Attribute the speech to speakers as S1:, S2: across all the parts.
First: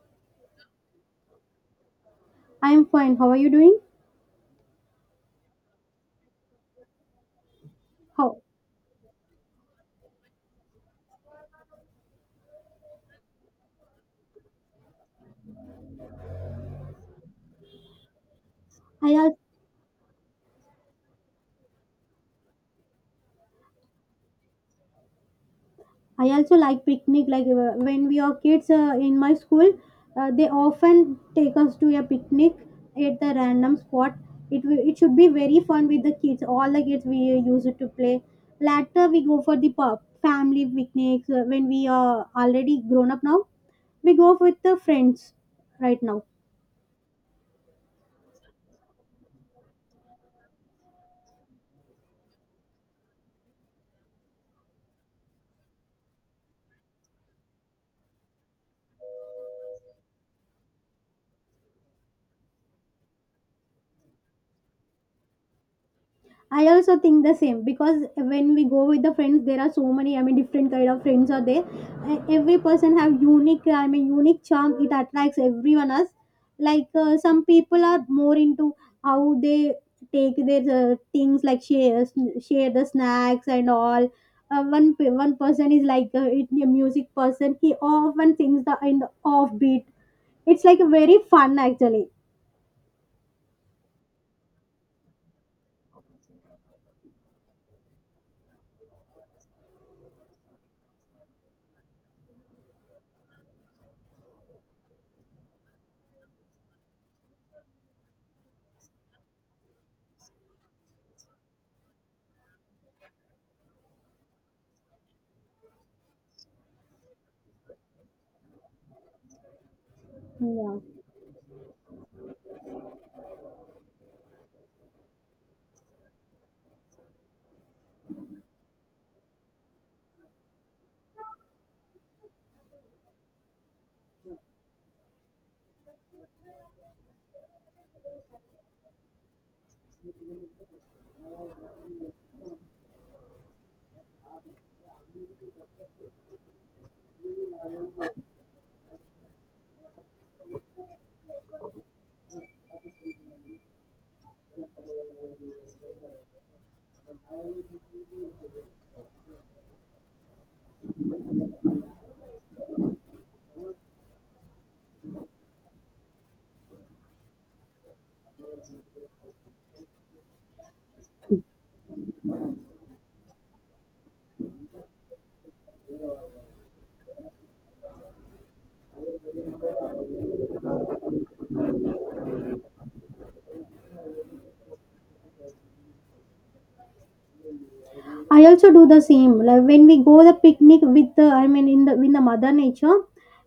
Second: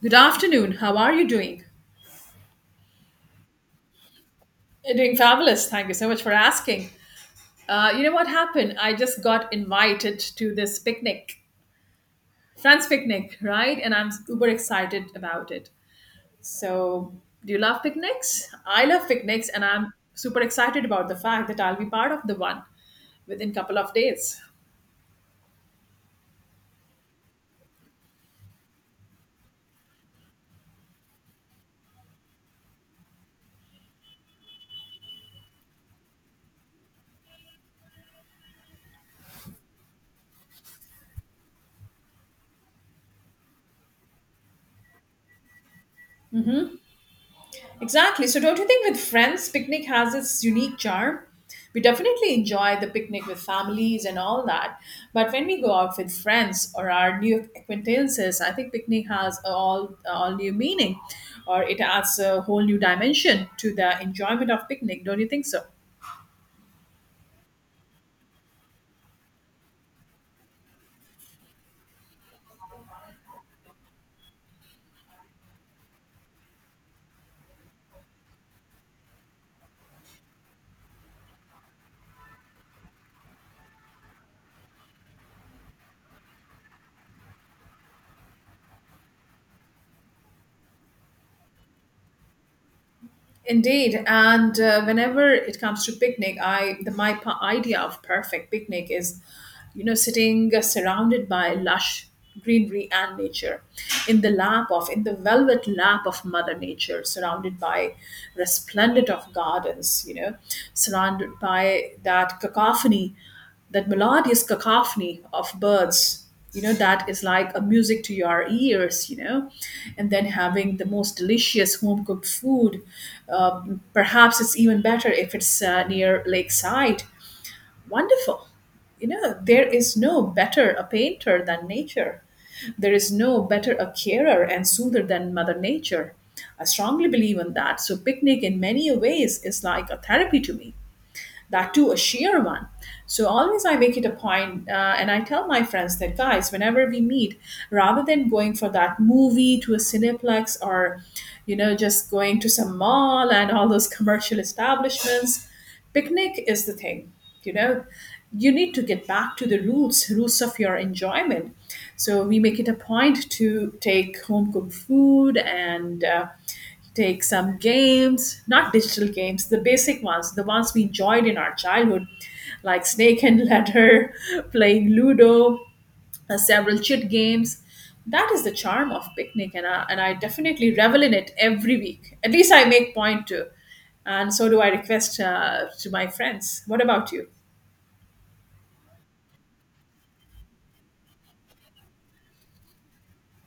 S1: Good afternoon. How are you doing?
S2: I am fine. How are you doing?
S1: Doing fabulous. Thank you so much for asking. You know what
S2: How
S1: happened? I just got invited to this picnic, friends picnic, right? And I'm super excited about it. So, do you love picnics? I love
S2: I al-
S1: picnics, and I'm super excited about the fact that I'll be part of the one within couple of days.
S2: I also like picnic. Like when we are kids in my school, they often take us to a picnic at the random spot. It should be very fun with the kids. All the kids we use it to play. Later we go for the pub, family picnics when we are already grown up now. We go with the friends right now.
S1: Exactly. So, don't you think with friends, picnic has its unique charm? We definitely enjoy the picnic with families and all that. But when we go out with friends or our new acquaintances, I think picnic has a all new meaning, or it adds a whole new dimension to the enjoyment of picnic. Don't you think so?
S2: I also think the same because when we go with the friends, there are so many. I mean, different kind of friends are there. Every person have unique. I mean, unique charm. It attracts everyone else. Like some people are more into how they take their things, like share the snacks and all. One person is like a music person. He often sings the in the offbeat. It's like very fun actually.
S1: Indeed, and whenever it comes to picnic, I the my pa- idea of perfect picnic is, you know, sitting surrounded by lush greenery and nature, in the velvet lap of Mother Nature, surrounded by resplendent of gardens, you know, surrounded by that cacophony, that melodious cacophony of birds. You know, that is like a music to your ears, you know, and then having
S2: Yeah.
S1: the most delicious home cooked food. Perhaps it's even better if it's near lakeside. Wonderful. You know, there is no better a painter than nature. There is no better a carer and soother than Mother Nature. I strongly believe in that. So, picnic in many ways is like a therapy to me, that too a sheer one. So always I make it a point, and I tell my friends that guys, whenever we meet, rather than going for that movie to a cineplex or, you know, just going to some mall and all those commercial establishments, picnic is the thing. You know, you need to get back to the roots, roots of your enjoyment. So we make it a point to take home cooked food and take some games, not digital games, the basic ones, the ones we enjoyed in our childhood, like Snake and Ladder, playing Ludo, several chit games. That is the charm of picnic, and I definitely revel in it every week. At least I make point to, and so do I request to my friends. What about you?
S2: I also do the same. Like when we go the picnic with I mean, in the mother nature,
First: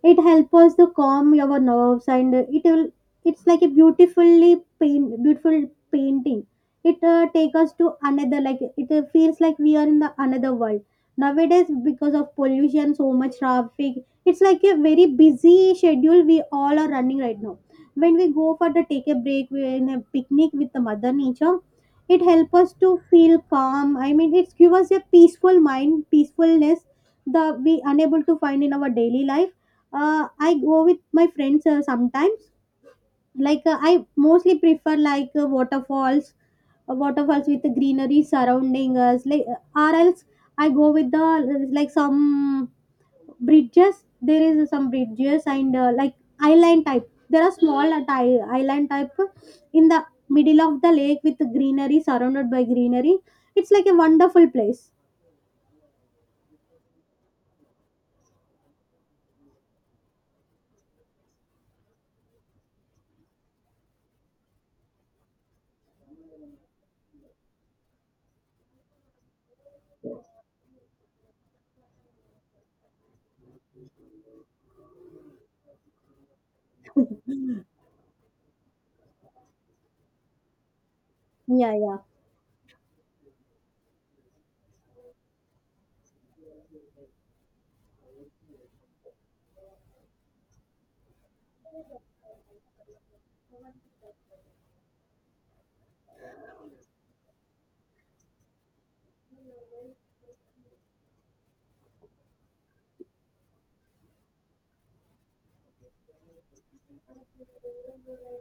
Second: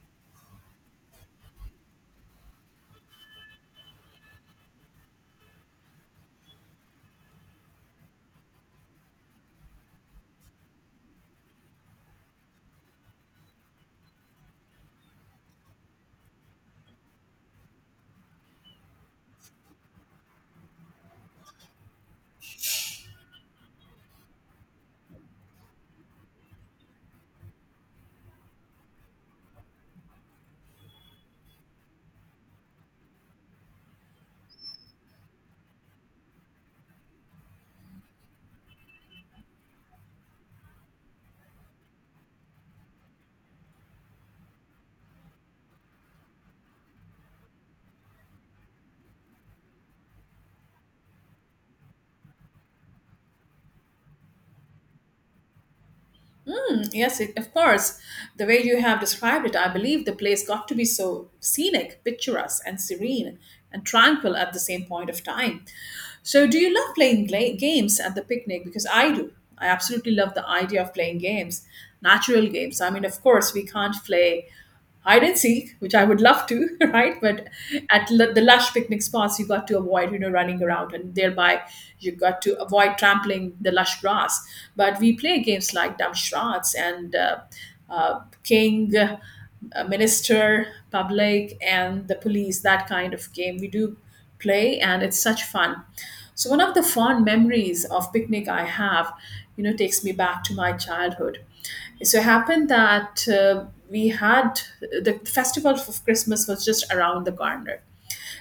S2: it helps us to calm our nerves, and it will. It's like a beautiful painting. It take us to another. Like it feels like we are in the another world. Nowadays, because of pollution, so much traffic, it's like a very busy schedule we all are running right now. When we go for the take a break, we're in a picnic with the mother nature, it helps us to feel calm. I mean, it gives us a peaceful mind, peacefulness that we unable to find in our daily life. I go with my friends sometimes. Like I mostly prefer like waterfalls, waterfalls with the greenery surrounding us. Like or else I go with the like some bridges. There is some bridges and like island type. There are small island type in the middle of the lake with greenery, surrounded by greenery. It's like a wonderful place.
S1: Mm, yes, it, of course. The way you have described it, I believe the place got to be so scenic, picturesque, and serene and tranquil at the same point of time. So, do you love playing games at the picnic? Because I do. I absolutely love the idea of playing games, natural games. I mean, of course, we can't play hide and seek, which I would love to, right? But the lush picnic spots, you got to avoid, you know, running around, and thereby
S2: Yeah, yeah.
S1: you got to avoid trampling the lush grass. But we play games like Dumb Charades and King, Minister, Public, and the Police. That kind of game we do play, and it's such fun. So one of the fond memories of picnic I have, you know, takes me back to my childhood. So it happened that we had the festival of Christmas was just around the corner,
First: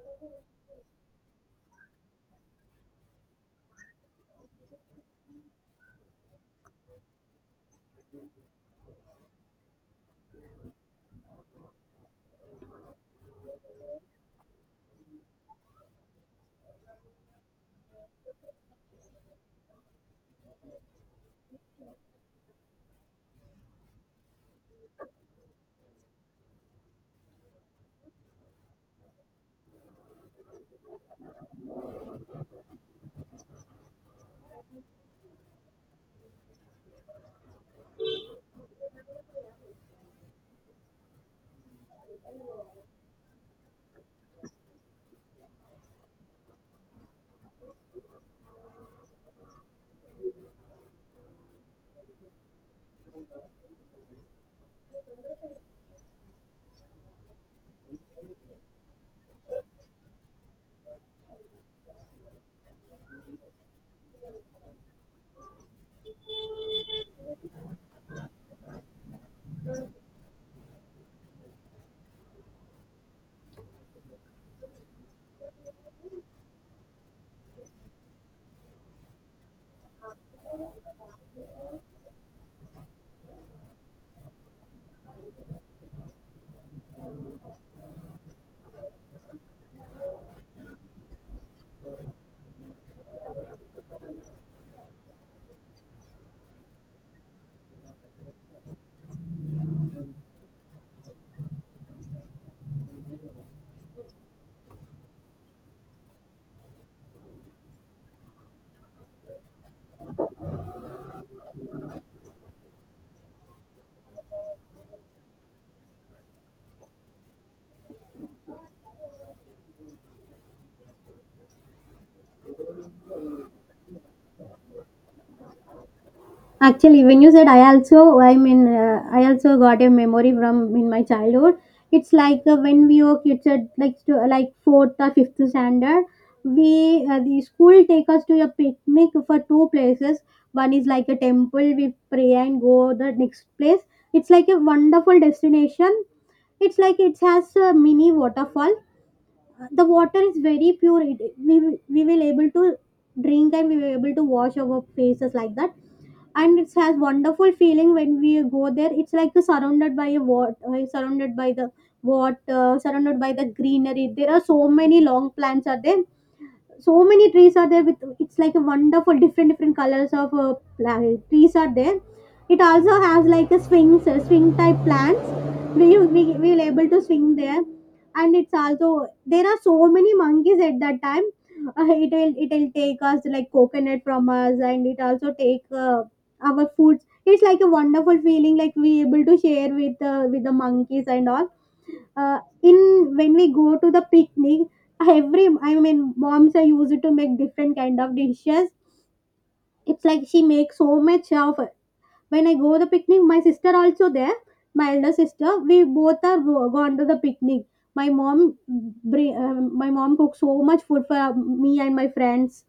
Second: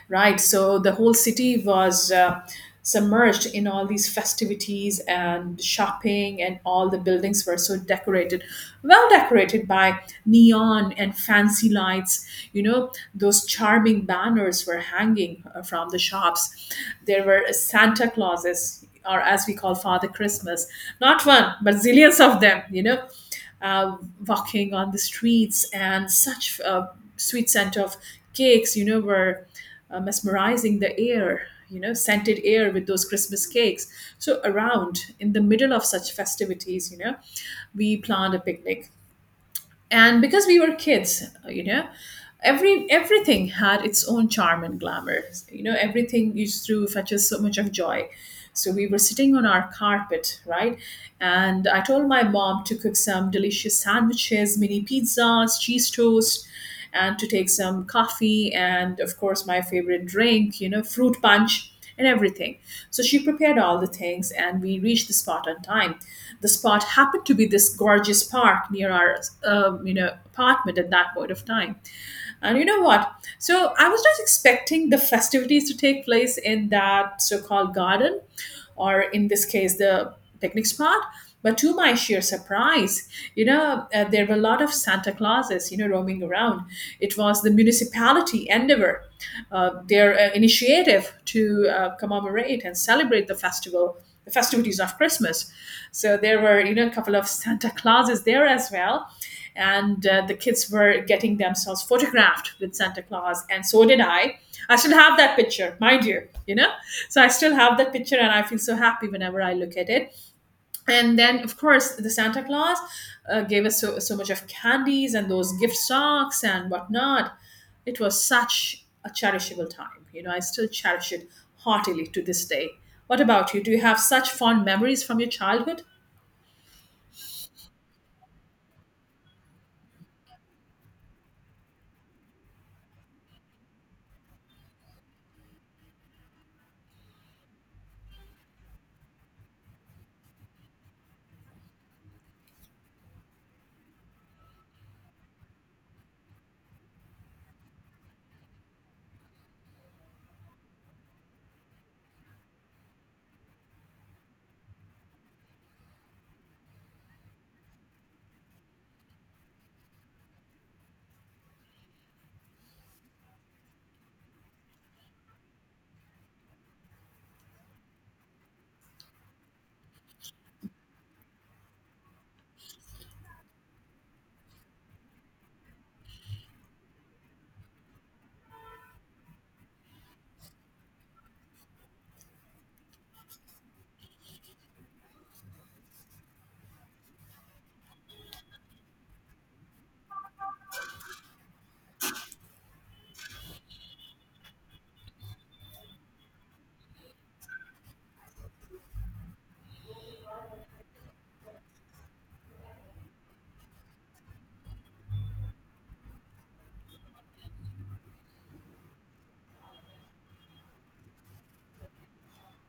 S1: right? So the whole city was submerged in all these festivities and shopping, and all the buildings were so decorated, well decorated by neon and fancy lights. You know, those charming banners were hanging from the shops. There were Santa Clauses, or as we call Father Christmas, not one, but zillions of them, you know, uh, walking on the streets, and such a sweet scent of cakes, you know, were mesmerizing the air, you know, scented air with those Christmas cakes. So, around in the middle of such festivities, you know, we planned a picnic. And because we were kids, you know, everything had its own charm and glamour. You know, everything used to fetch us so much of joy. So we were sitting on our carpet, right, and I told my mom to cook some delicious sandwiches, mini pizzas, cheese toast, and to take some coffee and of course my favorite drink, you know, fruit punch and everything. So she prepared all the things and we reached the spot on time. The spot happened to be this gorgeous park near our you know apartment at that point of time. And you know what? So I was not expecting the festivities to take place in that so called garden, or in this case, the picnic spot. But to my sheer surprise, you know, there were a lot of Santa Clauses, you know, roaming around. It was the municipality endeavor, their initiative to commemorate and celebrate the festival, the festivities of Christmas. So there were, you know, a couple of Santa Clauses there as well, and the kids were getting themselves photographed with Santa Claus, and so did I. I still have that picture, mind you, you know. So I still have that picture, and I feel so happy whenever I look at it. And then, of course, the Santa Claus gave us so, so much of candies and those gift socks and whatnot. It was such a cherishable time. You know, I still cherish it heartily to this day. What about you? Do you have such fond memories from your childhood?
S2: Actually, when you said I also, I mean, I also got a memory from in my childhood. It's like when we were kids at like to, like fourth or fifth standard, we the school take us to a picnic for two places. One is like a temple, we pray and go the next place. It's like a wonderful destination. It's like it has a mini waterfall. The water is very pure. It, we will able to drink, and we were able to wash our faces like that. And it has wonderful feeling when we go there. It's like surrounded by a water, surrounded by the water, surrounded by the greenery. There are so many long plants are there, so many trees are there with it's like a wonderful different different colors of trees are there. It also has like a swings, swing type plants. We will able to swing there. And it's also there are so many monkeys at that time. It will take us like coconut from us, and it also take our foods. It's like a wonderful feeling, like we able to share with the monkeys and all. In when we go to the picnic, every, I mean, moms are used to make different kind of dishes. It's like she makes so much of. When I go the picnic, my sister also there, my elder sister. We both are gone to the picnic. My mom, my mom cooks so much food for me and my friends,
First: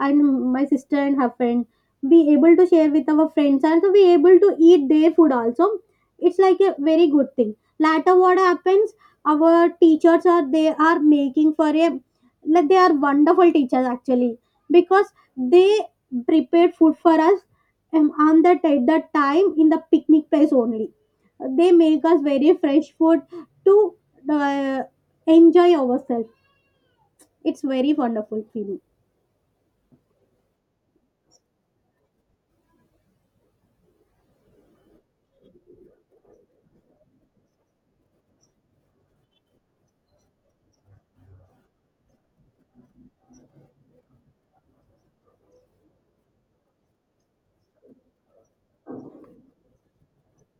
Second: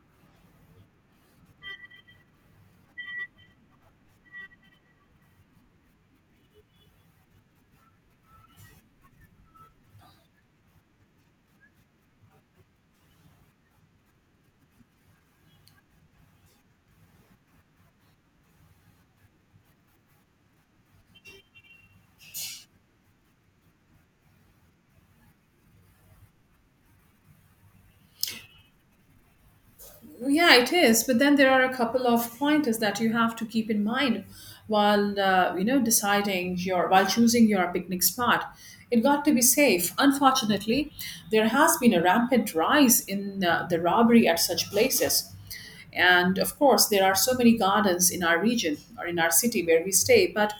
S2: and my sister and her friend. Be able to share with our friends, and so we able to eat their food also. It's like a very good thing. Later, what happens? Our teachers are they are making for a like they are wonderful teachers actually, because they prepared food for us on that at that time in the picnic place only. They make us very fresh food to uh, enjoy ourselves. It's very wonderful feeling.
S1: Yeah, it is. But then there are a couple of pointers that you have to keep in mind while you know deciding your while choosing your picnic spot. It got to be safe. Unfortunately, there has been a rampant rise in the robbery at such places. And of course, there are so many gardens in our region or in our city where we stay. But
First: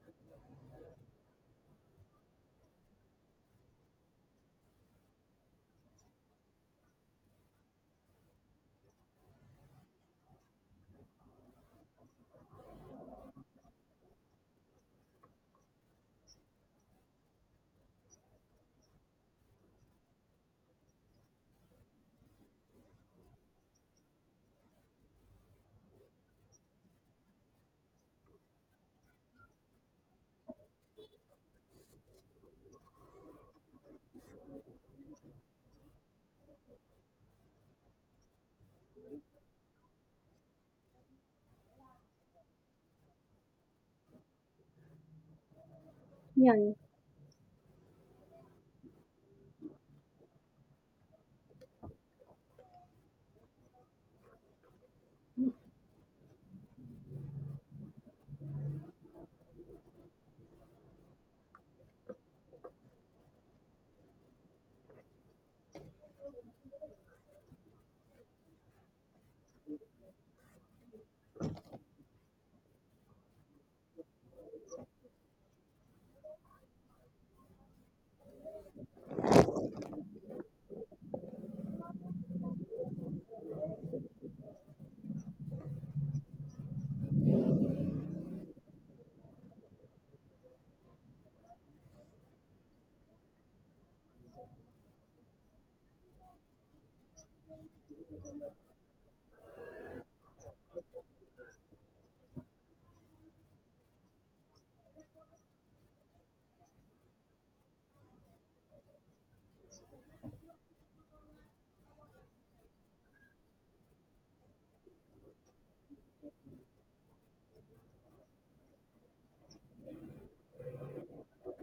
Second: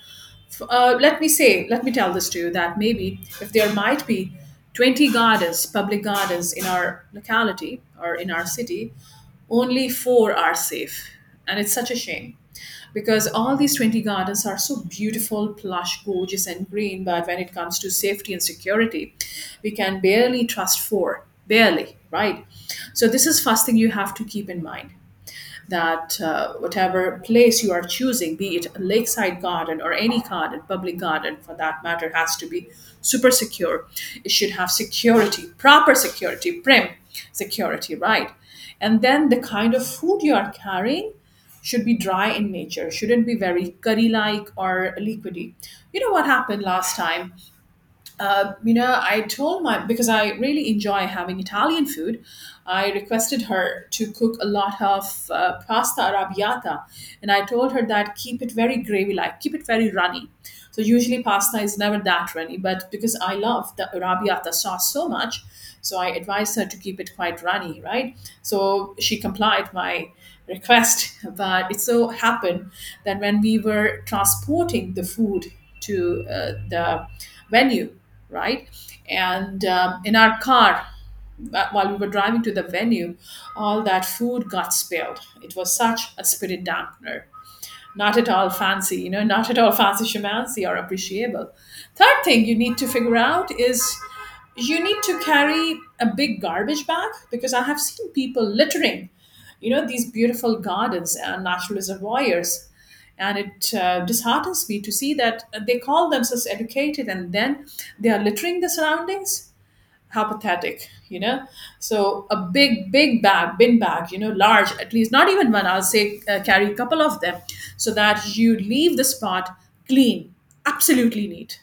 S1: let me say, let me tell this to you that maybe if there might be 20 gardens, public gardens in our locality or in our city, only four are safe, and it's such a shame, because all these 20 gardens are so beautiful, plush, gorgeous and green, but when it comes to safety and security, we can barely trust four, barely, right? So this is first thing you have to keep in mind, that whatever place you are choosing, be it a lakeside garden or any garden, public garden for that matter, has to be super secure. It should have security, proper security, prim security, right? And then the kind of food you are carrying should be dry in nature, shouldn't be very curry like or liquidy. You know what
S2: Yeah,
S1: happened
S2: yeah.
S1: last time? You know, I told my, because I really enjoy having Italian food. I requested her to cook a lot of pasta arrabbiata, and I told her that keep it very gravy like, keep it very runny. So usually pasta is never that runny, but because I love the arrabbiata sauce so much, so I advised her to keep it quite runny, right? So she complied my request, but it so happened that when we were transporting the food to the venue, right? And in our car, while we were driving to the venue, all that food got spilled. It was such a spirit dampener, not at all fancy, you know, not at all fancy shamancy or appreciable. Third thing you need to figure out is you need to carry a big garbage bag, because I have seen people littering, you know, these beautiful gardens and natural reservoirs. And it disheartens me to see that they call themselves educated and then they are littering the surroundings. Apathetic, you know. So a big big bag bin bag, you know, large, at least not even one, I'll say, carry a couple of them, so that you leave the spot clean, absolutely neat.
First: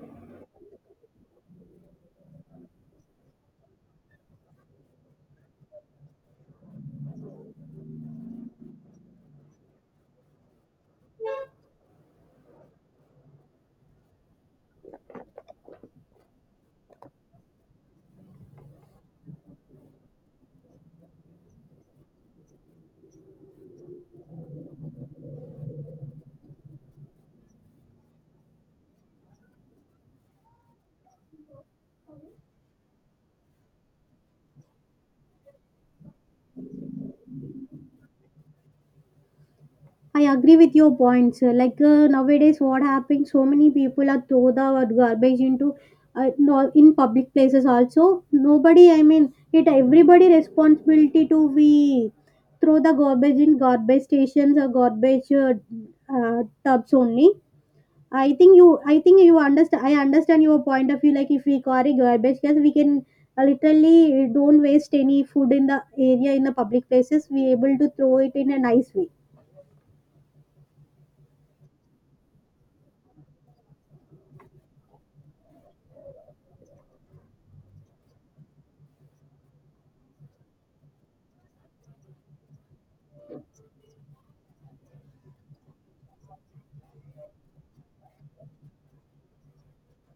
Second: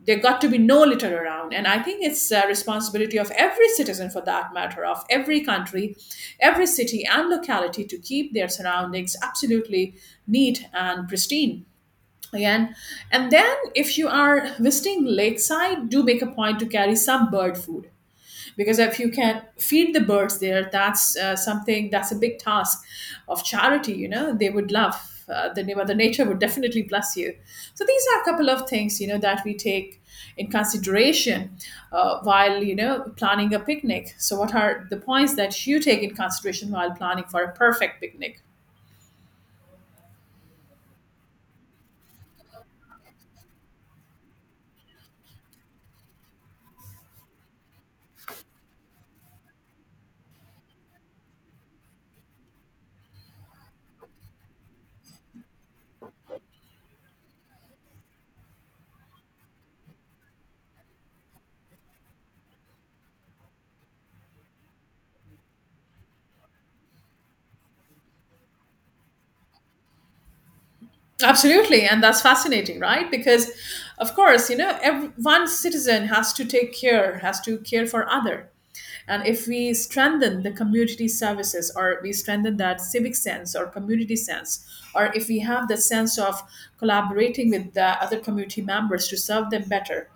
S1: There got to be no litter around, and I think it's a responsibility of every citizen, for that matter of every country, every city and locality, to keep their surroundings absolutely neat and pristine again. And then if you are visiting lakeside, do make a point to carry some bird food, because if you can feed the birds there, that's something, that's a big task of charity, you know. They would love, the mother nature would definitely bless you. So these are a couple of things, you know, that we take in consideration while you know planning a picnic. So what are the points that you take in consideration while planning for a perfect picnic?
S2: I agree with your points. Like nowadays, what happened? So many people are throw the garbage into no, in public places also. Nobody, I mean, it everybody responsibility to we throw the garbage in garbage stations or garbage tubs only. I think you understand. I understand your point of view. Like if we carry garbage, yes, we can literally don't waste any food in the area in the public places, we able to throw it in a nice way.
S1: Absolutely, and that's fascinating, right? Because, of course, you know, every, one citizen has to take care, has to care for other. And if we strengthen the community services, or we strengthen that civic sense or community sense, or if we have the sense of collaborating with the other community members to serve them better,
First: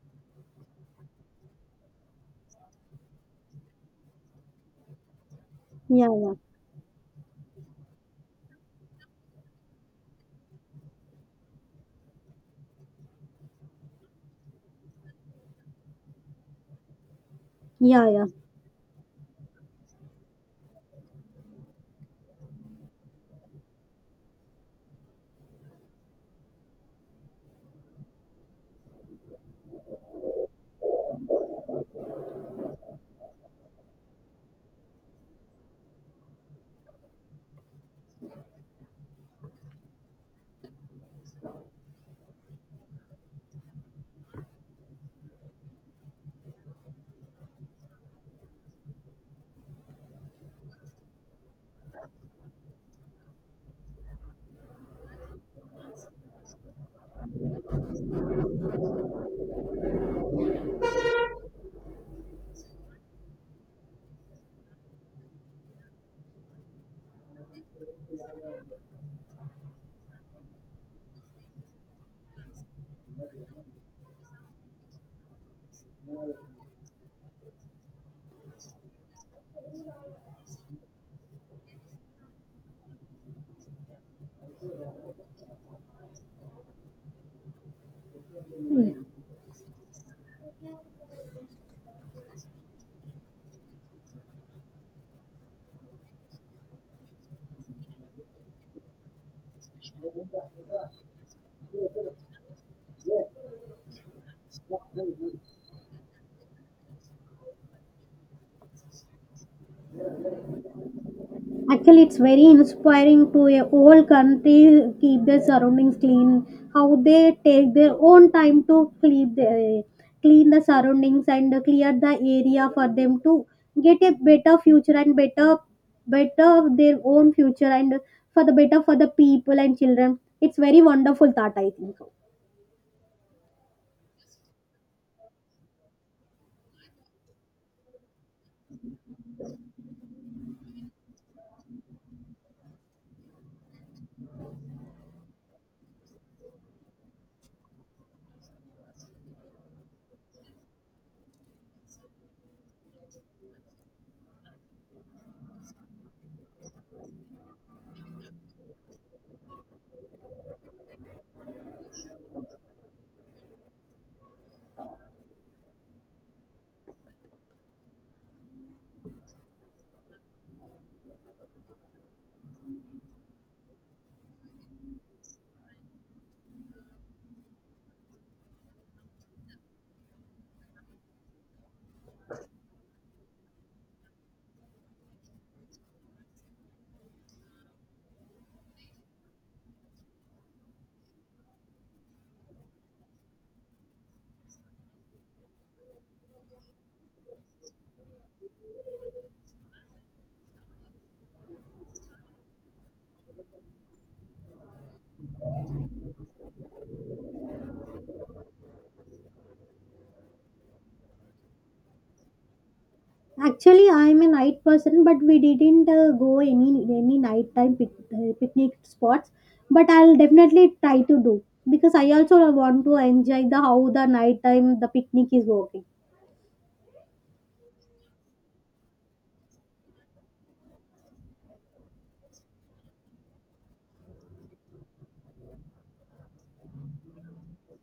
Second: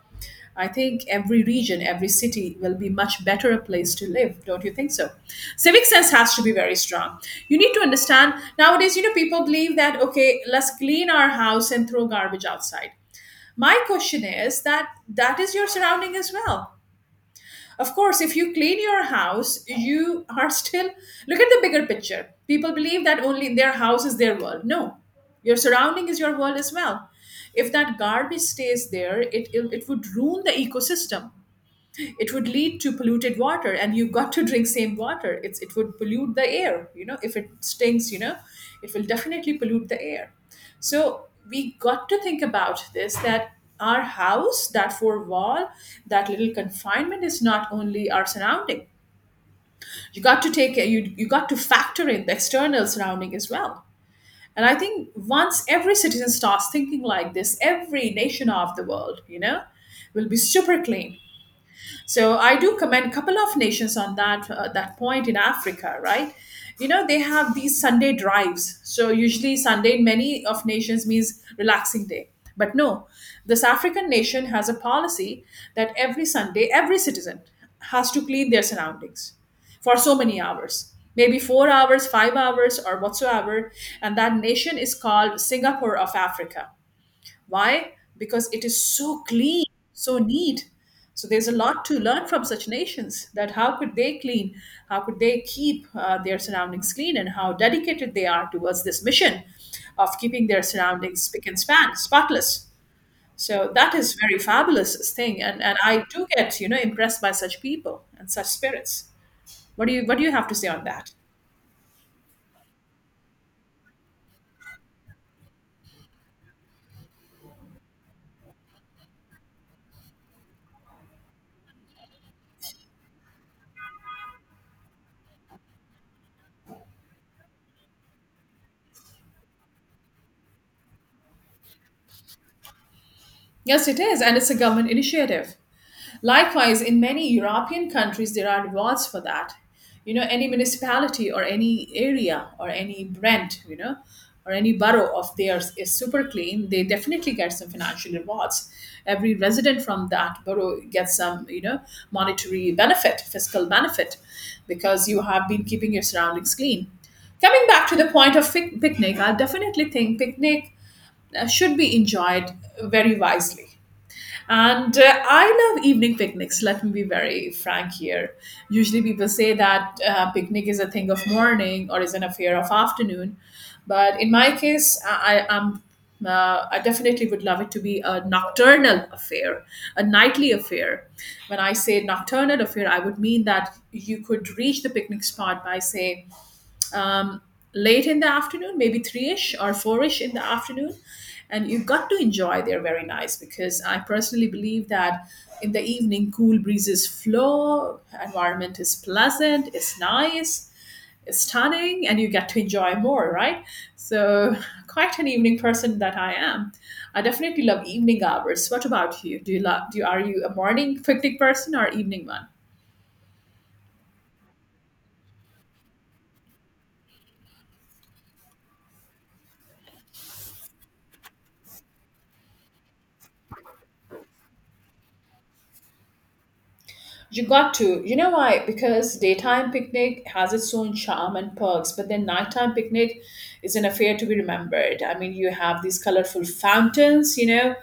S1: I think every region, every city will be much better a place to live. Don't you think so? Civic
S2: Yeah,
S1: sense has
S2: yeah.
S1: to be very strong. You need to understand nowadays, you know, people believe that, okay, let's clean our house and throw garbage outside. My question is that that is your surrounding as well. Of
S2: Yeah,
S1: course,
S2: yeah,
S1: if you clean your house, you are still look at the bigger picture. People believe that only their house is their world. No, your surrounding is your world as well. If that garbage stays there, it would ruin the ecosystem. It would lead to polluted water, and you've got to drink same water. It's it would pollute the air, you know. If it stinks, you know, it will definitely pollute the air. So we got to think about this, that our house, that four wall, that little confinement is not only our surrounding. You got to take you got to factor in the external surrounding as well. And I think once every citizen starts thinking like this, every nation of the world, you know, will be super clean. So I do commend a couple of nations on that that point in Africa, right? You know, they have these Sunday drives. So usually Sunday in many of nations means relaxing day. But no, this African nation has a policy that every Sunday every citizen has to clean their surroundings for so many hours, maybe 4 hours, 5 hours, or whatsoever. And that nation is called Singapore of Africa. Why? Because it is so clean, so neat. So there's a lot to learn from such nations, that how could they clean, how could they keep their surroundings clean, and how dedicated they are towards this mission of keeping their surroundings spick and span, spotless. So that is very fabulous thing, and I do get, you know, impressed by such people and such spirits. What do you have to say on that?
S2: actually it's very inspiring to a whole country keep their surroundings clean, how they take their own time to clean the surroundings and clear the area for them to get a better future, and better, better their own future, and for the better for the people and children. It's very wonderful thought, I think.
S1: Yes, it is, and it's a government initiative. Likewise, in many European countries, there are rewards for that. You know, any municipality or any area or any brand, you know, or any borough of theirs is super clean, they definitely get some financial rewards. Every resident from that borough gets some, you know, monetary benefit, fiscal benefit, because you have been keeping your surroundings clean. Coming back to the point of picnic, I definitely think picnic should be enjoyed very wisely. And I love evening picnics, let me be very frank here. Usually people say that picnic is a thing of morning or is an affair of afternoon. But in my case, I am I definitely would love it to be a nocturnal affair, a nightly affair. When I say nocturnal affair, I would mean that you could reach the picnic spot by, say, um, late in the afternoon, maybe three ish or four ish in the afternoon. And you got to enjoy. They're very nice because I personally believe that in the evening, cool breezes flow, environment is pleasant, it's nice, it's stunning, and you get to enjoy more, right? So, quite an evening person that I am. I definitely love evening hours. What about you? Do you love? Are you a morning picnic person or evening one?
S2: Actually, I'm a night person, but we didn't go any nighttime picnic spots. But I'll definitely try to do because I also want to enjoy the how the nighttime the picnic is working.
S1: You got to. You know why? Because daytime picnic has its own charm and perks, but then nighttime picnic is an affair to be remembered. I mean, you have these colorful fountains, you know,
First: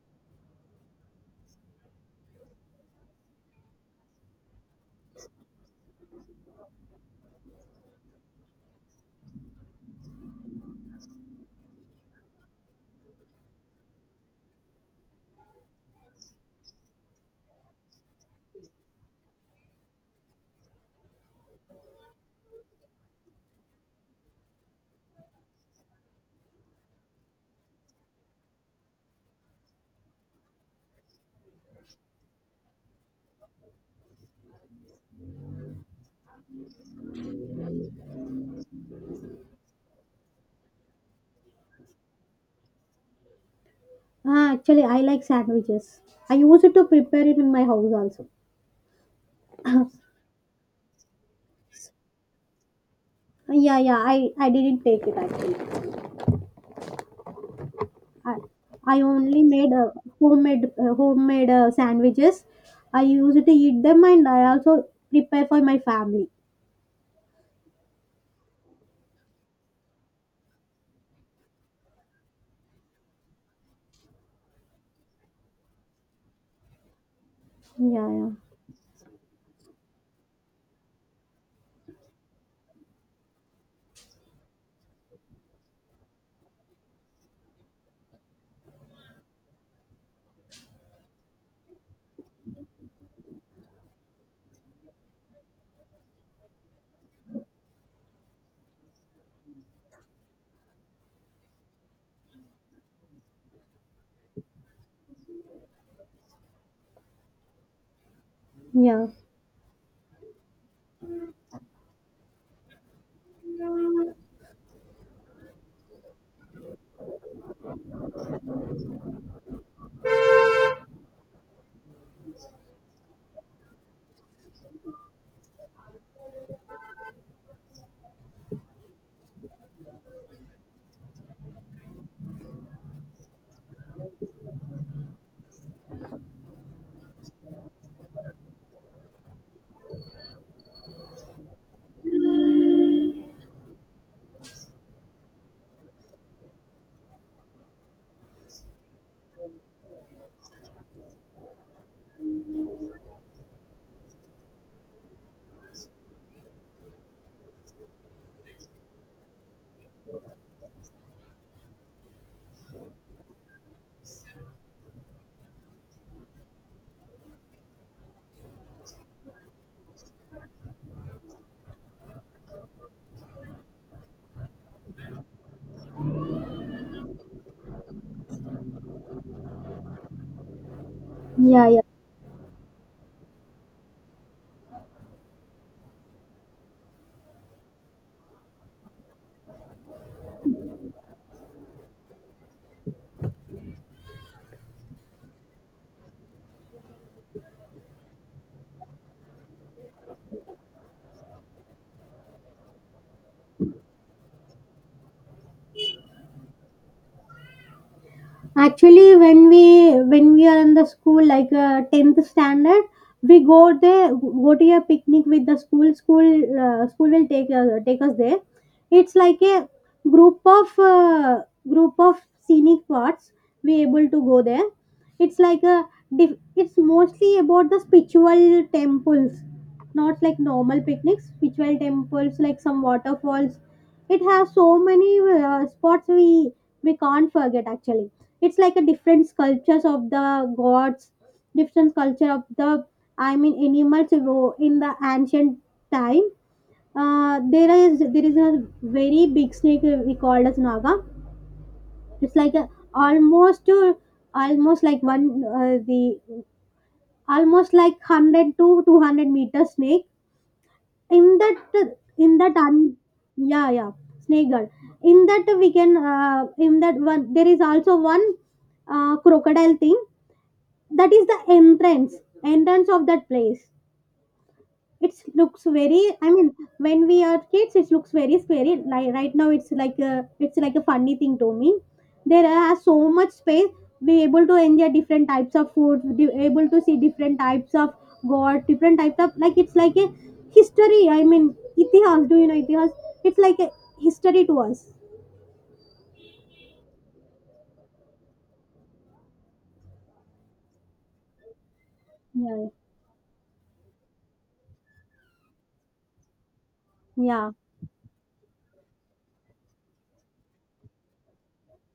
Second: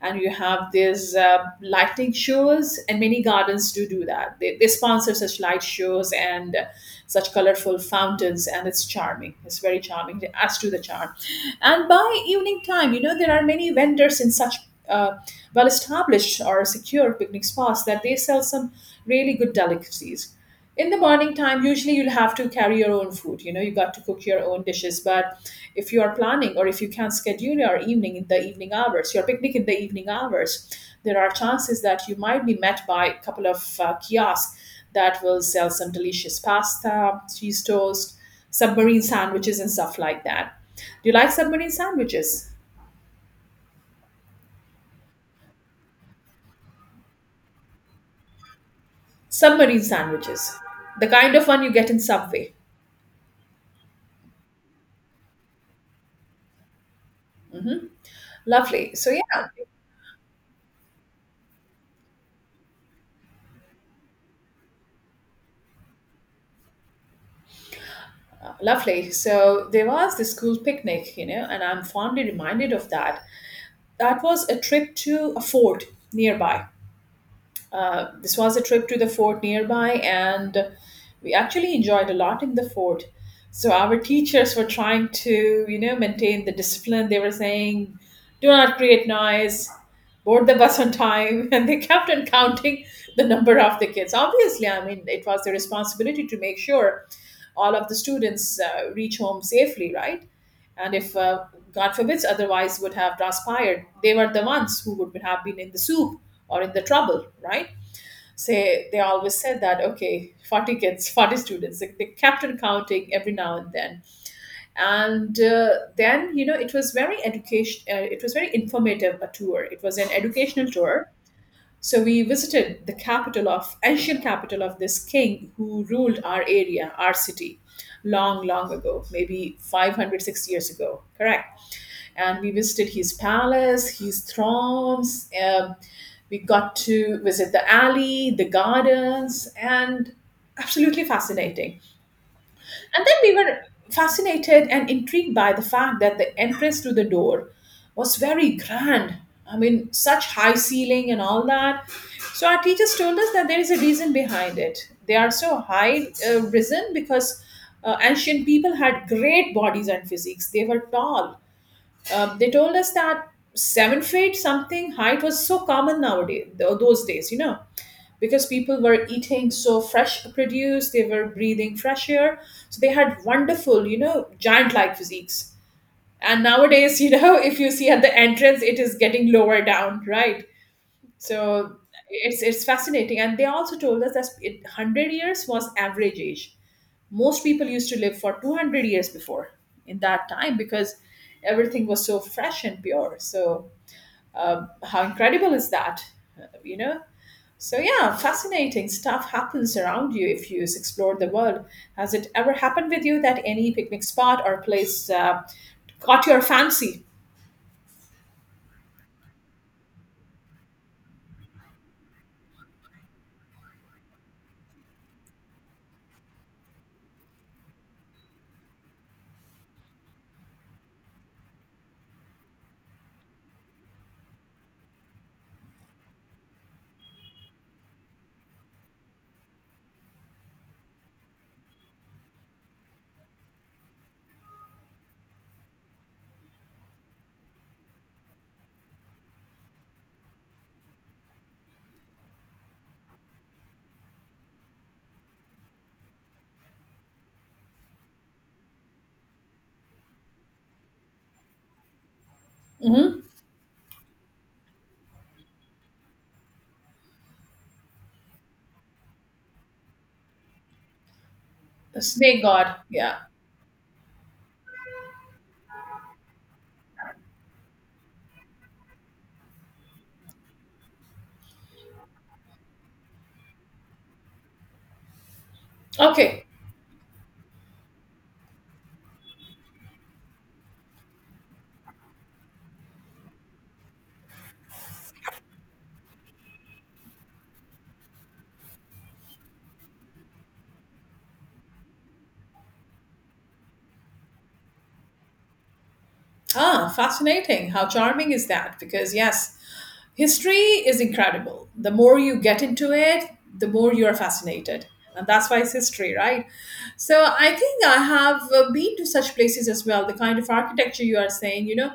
S1: and you have these lightning shows, and many gardens do that. They sponsor such light shows and such colorful fountains, and it's charming. It's very charming. It adds to the charm. And by evening time, you know, there are many vendors in such uh, well established or secure picnic spots that they sell some really good delicacies. In the morning time, usually you'll have to carry your own food. You know, you got to cook your own dishes. But if you are planning, or if you can schedule your evening in the evening hours, your picnic in the evening hours, there are chances that you might be met by a couple of kiosks that will sell some delicious pasta, cheese toast, submarine sandwiches, and stuff like that. Do you like submarine sandwiches?
S2: Ah, actually, I like sandwiches. I used to prepare it in my house also.
S1: Submarine sandwiches, the kind of one you get in Subway.
S2: Yeah, yeah. I didn't take it actually. I,
S1: Lovely.
S2: I
S1: So
S2: only
S1: yeah,
S2: made homemade homemade sandwiches. I used to eat them, and I also prepare for my family.
S1: lovely. So there was the school picnic, you know, and I'm fondly reminded of that. That was a trip to a fort nearby.
S2: Yeah,
S1: Uh,
S2: yeah.
S1: this was a trip to the fort nearby, and we actually enjoyed a lot in the fort. So our teachers were trying to, you know, maintain the discipline. They were saying, "Do not create noise, board the bus on time," and they kept on counting the number of the kids. Obviously, I mean, it was their responsibility to make sure all of the students reach home safely, right? And if God forbids, otherwise would have transpired. They were the ones who would have been in the soup or in the trouble, right? Say they
S2: Yeah,
S1: always said that okay, 40 kids, 40 students, like they kept on counting every now and then. And then, you know, it was very education it was very informative a tour. It was an educational tour. So we visited the capital of ancient capital of this king who ruled our area, our city long long ago, maybe 506 years ago, correct. And we visited his palace, his thrones. We got to visit the alley, the gardens, and absolutely fascinating. And then we were fascinated and intrigued by the fact that the entrance to the door was very grand. I mean, such high ceiling and all that. So our teachers told us that there is a reason behind it. They are so high risen because ancient people had great bodies and physiques. They were tall. They told us that 7 feet something height was so common nowadays, those days, you know, because people were eating so fresh produce, they were breathing fresh air, so they had wonderful, you know, giant like physiques. And nowadays, you know, if you see at the entrance, it is getting lower down, right?
S2: yeah,
S1: So
S2: yeah.
S1: it's fascinating. And they also told us that it, 100 years was average age. Most people used to live for 200 years before, in that time, because everything was so fresh and pure. So how incredible is that? You know, so yeah, fascinating stuff happens around you if you explore the world. Has it ever happened with you that any picnic spot or place caught your fancy?
S2: Actually, when we are in the school, like tenth standard, we go there, go to a picnic with the school. School will take take us there. It's like a group of uh, group of scenic parts. We able to go there. It's like a it's mostly about the spiritual temples, not like normal picnics. Spiritual temples like some waterfalls. It has so many spots we can't forget actually. It's like a different sculptures of the gods, different sculpture of the, I mean, animals in the ancient time. There is a very big snake, we called as naga. It's like a,
S1: Hmm.
S2: almost almost like one the almost like 100 to 200 meter snake in that.
S1: The
S2: in
S1: snake
S2: that un,
S1: god, yeah.
S2: yeah, yeah, snake girl. In that we can, in that one there is also one crocodile thing. That is the entrance, entrance of that place. It looks very, I
S1: Okay.
S2: mean, when we are kids it looks very scary. Like right now it's like a funny thing to me. There are so much space. Be able to enjoy different types of food. We able to see different types of god, different types of like it's like a history. I mean, itihas, do you know itihas? It's like a history to us.
S1: Ah, fascinating. How charming is that? Because yes, history is incredible. The more you get
S2: Yeah,
S1: into it, the more you're fascinated. And that's why it's history, right? So
S2: yeah.
S1: I think I have been to such places as well. The kind of architecture you are saying, you know,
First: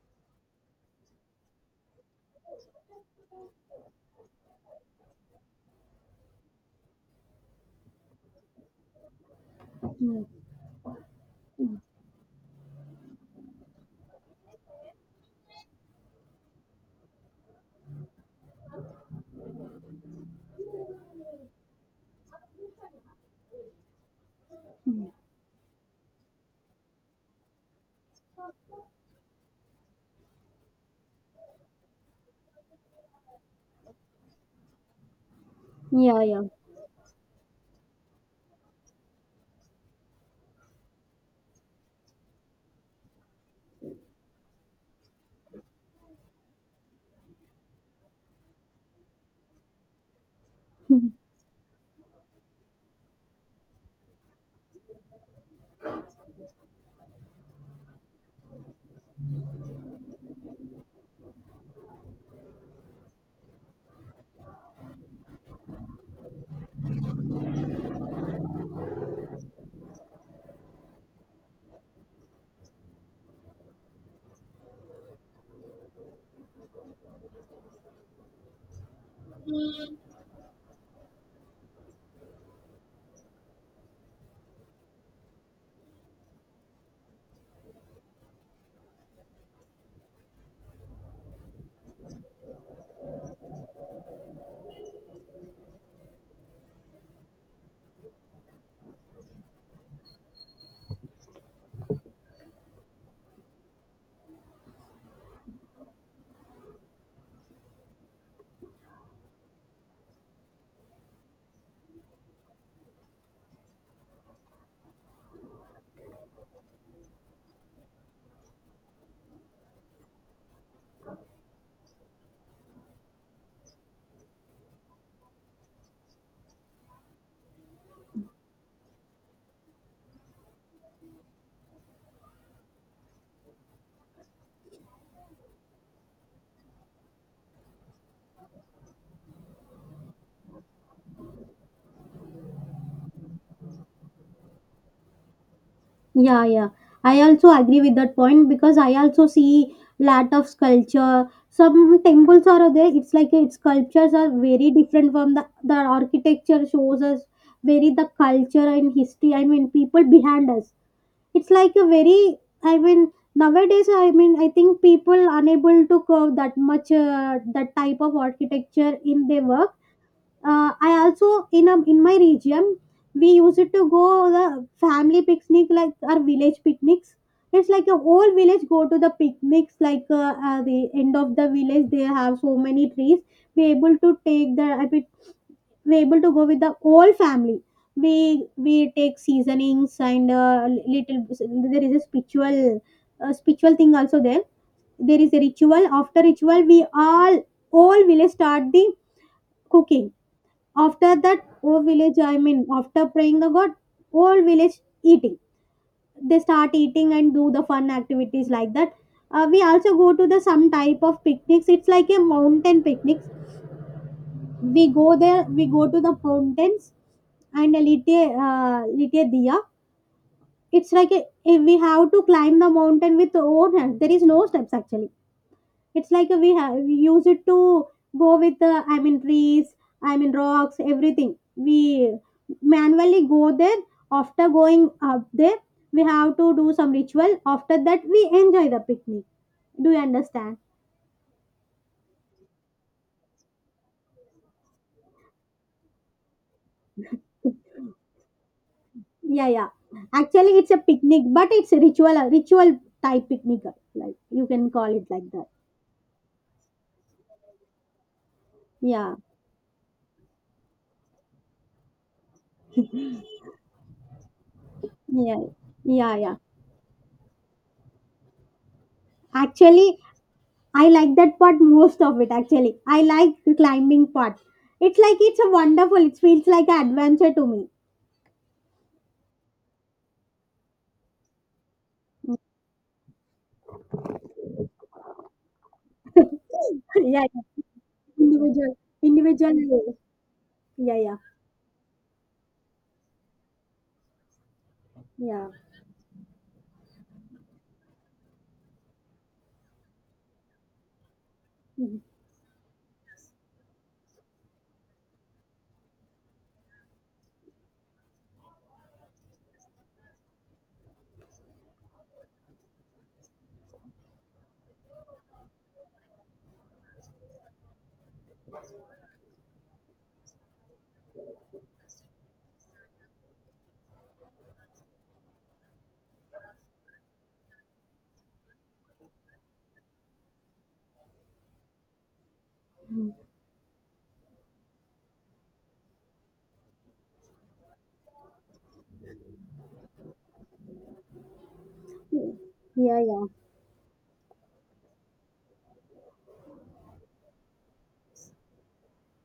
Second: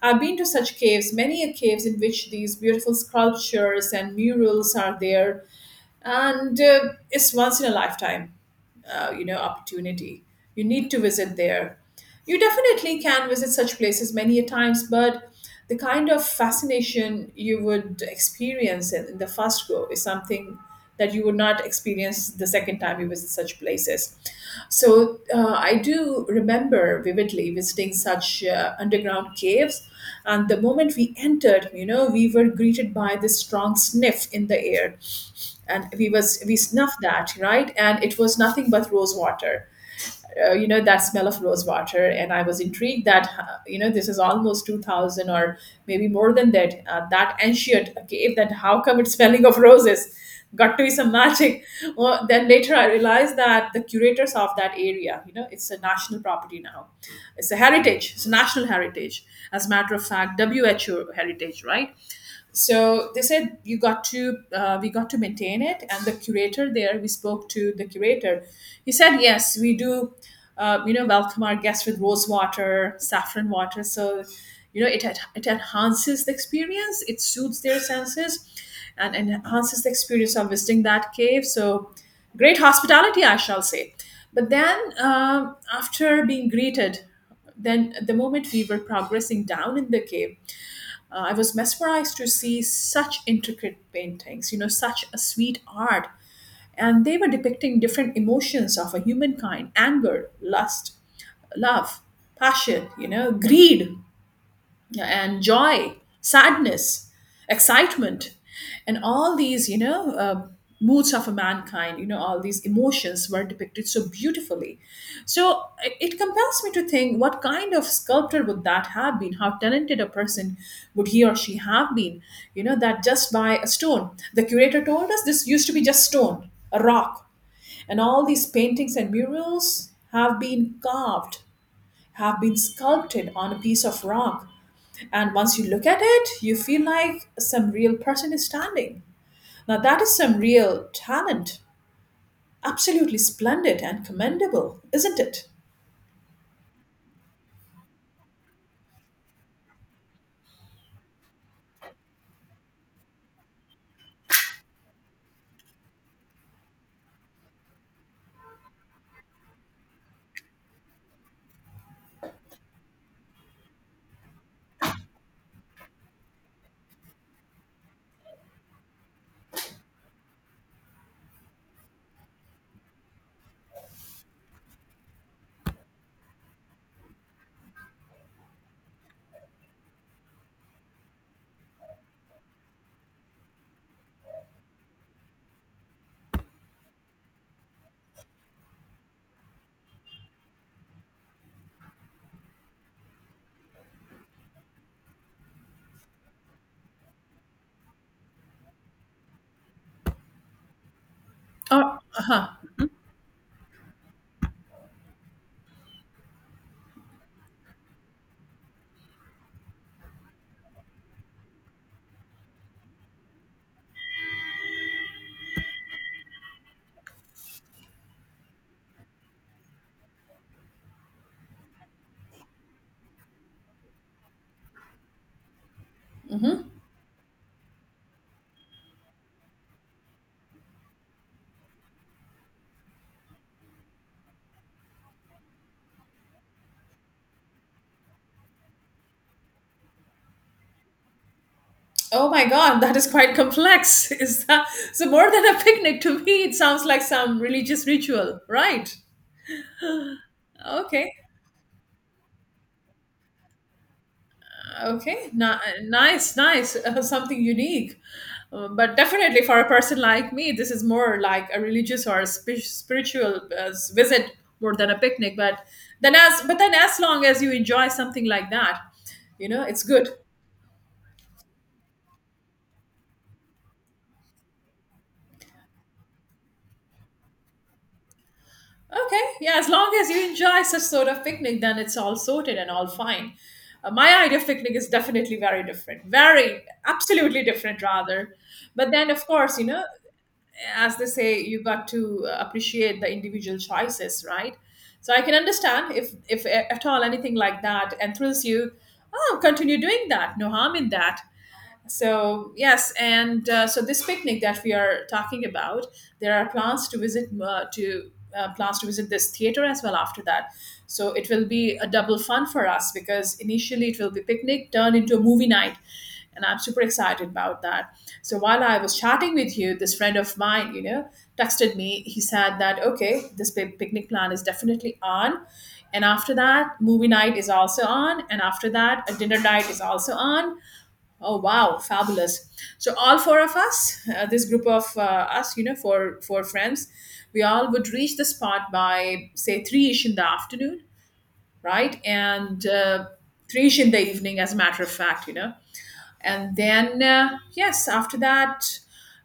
S1: I've been to such caves, many a caves in which these beautiful sculptures and murals are there. And it's once in a lifetime you know opportunity.
S2: Yeah,
S1: You need to visit there. You definitely can visit such places many a times, but the kind of fascination you would experience in the first go is something that you would not experience the second time you visit such places. So I do remember vividly visiting such underground caves. And the moment we entered, you know, we were greeted by this strong sniff in the air, and we
S2: yeah,
S1: was
S2: yeah.
S1: we snuffed that, right? And it was nothing but rose water. You know that smell of rose water. And I was intrigued that you know, this is almost 2000, or maybe more than that, that ancient cave, that how come it's smelling of roses. Got to be some magic. Well, then later I realized that the curators of that area, you know, it's a national property now. It's a heritage. It's a national heritage, as a matter of fact. Who heritage, right? So they said, you got to we got to maintain it. And the curator there, we spoke to the curator. He said, yes, we do you know, welcome our guests with rose water, saffron water. So you know it, it enhances the experience. It soothes their senses and enhances the experience of visiting that cave. So great hospitality, I shall say. But then after being greeted, then the moment we were progressing down in the cave, I was mesmerized to see such intricate paintings, you know, such a sweet art. And they were depicting different emotions of a humankind: anger, lust, love, passion, you know, greed and joy, sadness, excitement, and all these, you know, moods of a mankind, you know, all these emotions were depicted so beautifully. So it compels me to think what kind of sculptor would that have been? How talented a person would he or she have been? You know, that just by a stone. The curator told us this used to be just stone, a rock. And all these paintings and murals have been carved, have been sculpted on a piece of rock, and once you look at it, you feel like some real person is standing. Now, that is some real talent. Absolutely splendid and commendable, isn't it?
S2: Yeah, yeah. I also agree with that point, because I also see lot of sculpture. Some temples are there. It's like its sculptures are very different from the architecture shows us very the culture and history. I mean, people behind us. It's like a very. I mean, nowadays, I mean, I think people unable to curve that much that type of architecture in their work. I also in a, in my region, we used to go the family picnic like our village picnics. It's like a whole village go to the picnics. Like the end of the village, they have so many trees. We able to take the, I mean, we able to go with the whole family. We take seasonings and little. There is a spiritual spiritual thing also there. There is a ritual. After ritual, we all village start the cooking. After that, oh
S1: Oh,
S2: village, I
S1: uh-huh.
S2: mean, after praying the god, all village eating. They start eating and do the fun activities like that. We also go to the some type of picnics. It's like a mountain picnic. We go there. We go to the mountains and lit a lit a diya. It's like a, we have to climb the mountain with our own hands. There is no steps actually. It's like we have we use it to go with the, I mean, trees, I mean, rocks, everything we manually go there. After going up there, we have to do some ritual. After that, we enjoy the picnic. Do you understand?
S1: Oh my God, that is quite complex. Is that so? More than a picnic to me, it sounds like some religious ritual, right?
S2: Yeah, yeah, actually it's a
S1: Okay.
S2: picnic, but it's a ritual, a ritual type picnic. Like you can call it like
S1: Okay,
S2: that.
S1: Nice, nice, something unique. But
S2: Yeah,
S1: definitely for a person like me, this is more like a religious or a spiritual visit more than a picnic.
S2: yeah. Yeah, yeah,
S1: But then, as long as you enjoy something like that, you know, it's
S2: actually
S1: good.
S2: I like that part most of it actually. I like the climbing part. It's like it's a wonderful. It feels like an adventure to me.
S1: Okay, yeah, as long as you enjoy such sort of picnic, then it's all sorted and all fine. My idea of picnic is definitely very different,
S2: Yeah,
S1: very
S2: yeah,
S1: absolutely different rather.
S2: individual,
S1: But then, of course, you know,
S2: individual.
S1: as
S2: Yeah,
S1: they
S2: yeah,
S1: say, you got to appreciate the individual choices, right? So I can
S2: yeah.
S1: understand if at all anything like that enthralls you, oh, continue doing that, no harm in that. So yes, and so this picnic that we are talking about, there are plans to visit to plans to visit this theater as well after that. So it will be a double fun for us because initially it will be picnic turned into a movie night, and I'm super excited about that. So while I was chatting with you, this friend of mine, you know, texted me. He said that, okay, this picnic plan is definitely on, and after that movie night is also on, and after that a dinner night is also on. Oh wow, fabulous! So
S2: Mhm.
S1: all four of us, this group of us, you know, four friends, we all would reach the spot by say three ish in the afternoon, right? And
S2: Yeah, yeah.
S1: three ish in the evening, as a matter of fact, you know. And then yes, after that,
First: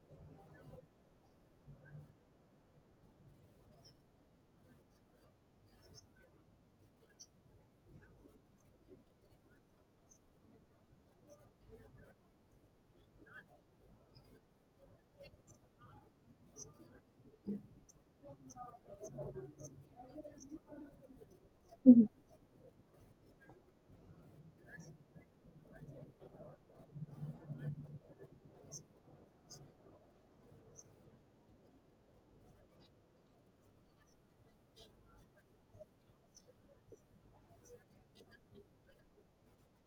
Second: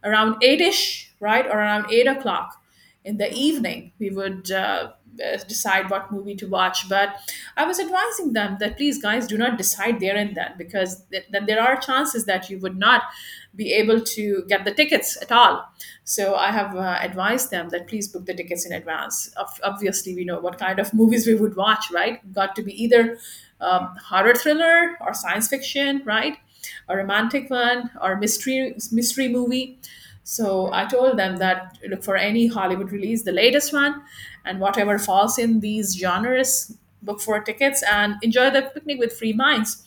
S1: around eight ish, right, or around 8 o'clock in the evening, we would decide what movie to watch. But I was advising them that please guys, do not decide there and then, because then there are chances that you would not be able to get the tickets at all. So I have advised them that please book the tickets in advance. Obviously, we know what kind of movies we would watch,
S2: Mhm.
S1: right? Got to be either horror thriller or science fiction, right, a romantic one or mystery movie. So I told them that look for any Hollywood release, the latest one, and whatever falls in these genres, book for tickets and enjoy the picnic with free minds.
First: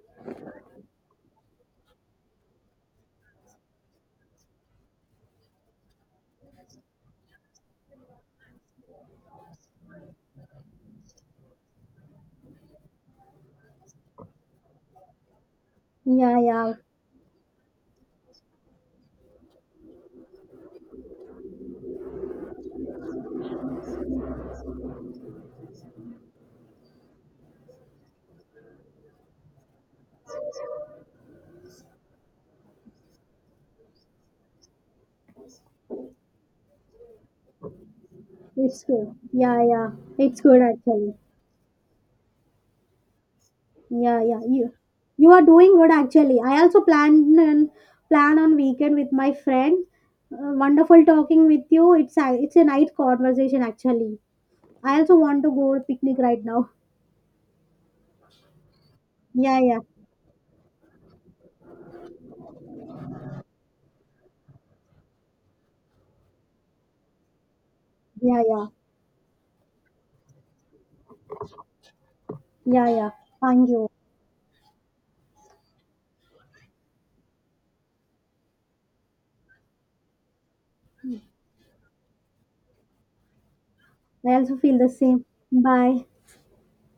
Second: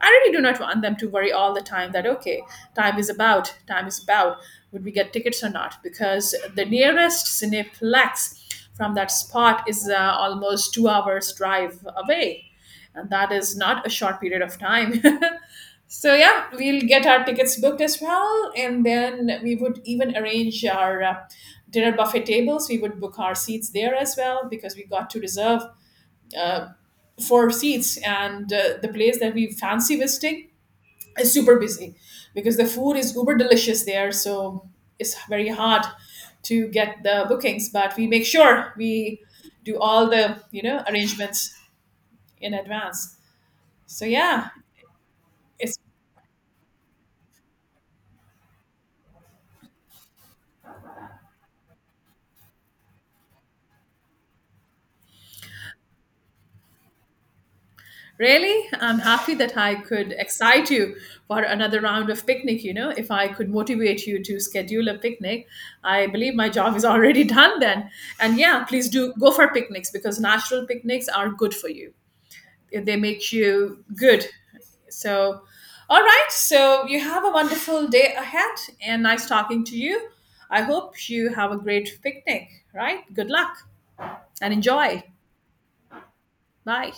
S1: I really do not want them to worry all the time that, okay, time is about, would we get tickets or not? Because the nearest Cineplex from that spot is almost 2 hours drive away. And that is not a short period of time. So
S2: Yeah,
S1: yeah,
S2: yeah.
S1: we'll get our tickets booked as well, and then we would even arrange our dinner buffet tables. We would book our seats there as well because we got to reserve 4 seats, and the place that we fancy visiting is super busy because the food is uber delicious there. So it's very hard to get the bookings, but we make sure
S2: It's good.
S1: we
S2: Yeah,
S1: do
S2: yeah,
S1: all the,
S2: it's
S1: you
S2: good
S1: know,
S2: actually.
S1: arrangements in advance. So
S2: Yeah, yeah.
S1: yeah,
S2: You are doing
S1: it's…
S2: good actually. I also plan on plan on weekend with my friend. Wonderful talking with you. It's a night conversation actually. I also want to go to picnic right now.
S1: Really? I'm happy that
S2: Yeah,
S1: I
S2: yeah.
S1: could excite you for another round of picnic. You know, if I could motivate you to schedule a picnic, I believe my job is already done then. And
S2: Yeah,
S1: yeah,
S2: yeah.
S1: please do go for picnics because natural picnics are good for you.
S2: Yeah,
S1: They
S2: yeah.
S1: make
S2: Thank
S1: you
S2: you.
S1: good. So, all right. So, you have a wonderful day ahead and nice talking to you. I hope you have a great picnic, right? Good luck
S2: I
S1: and
S2: also feel the
S1: enjoy.
S2: same. Bye.
S1: Bye.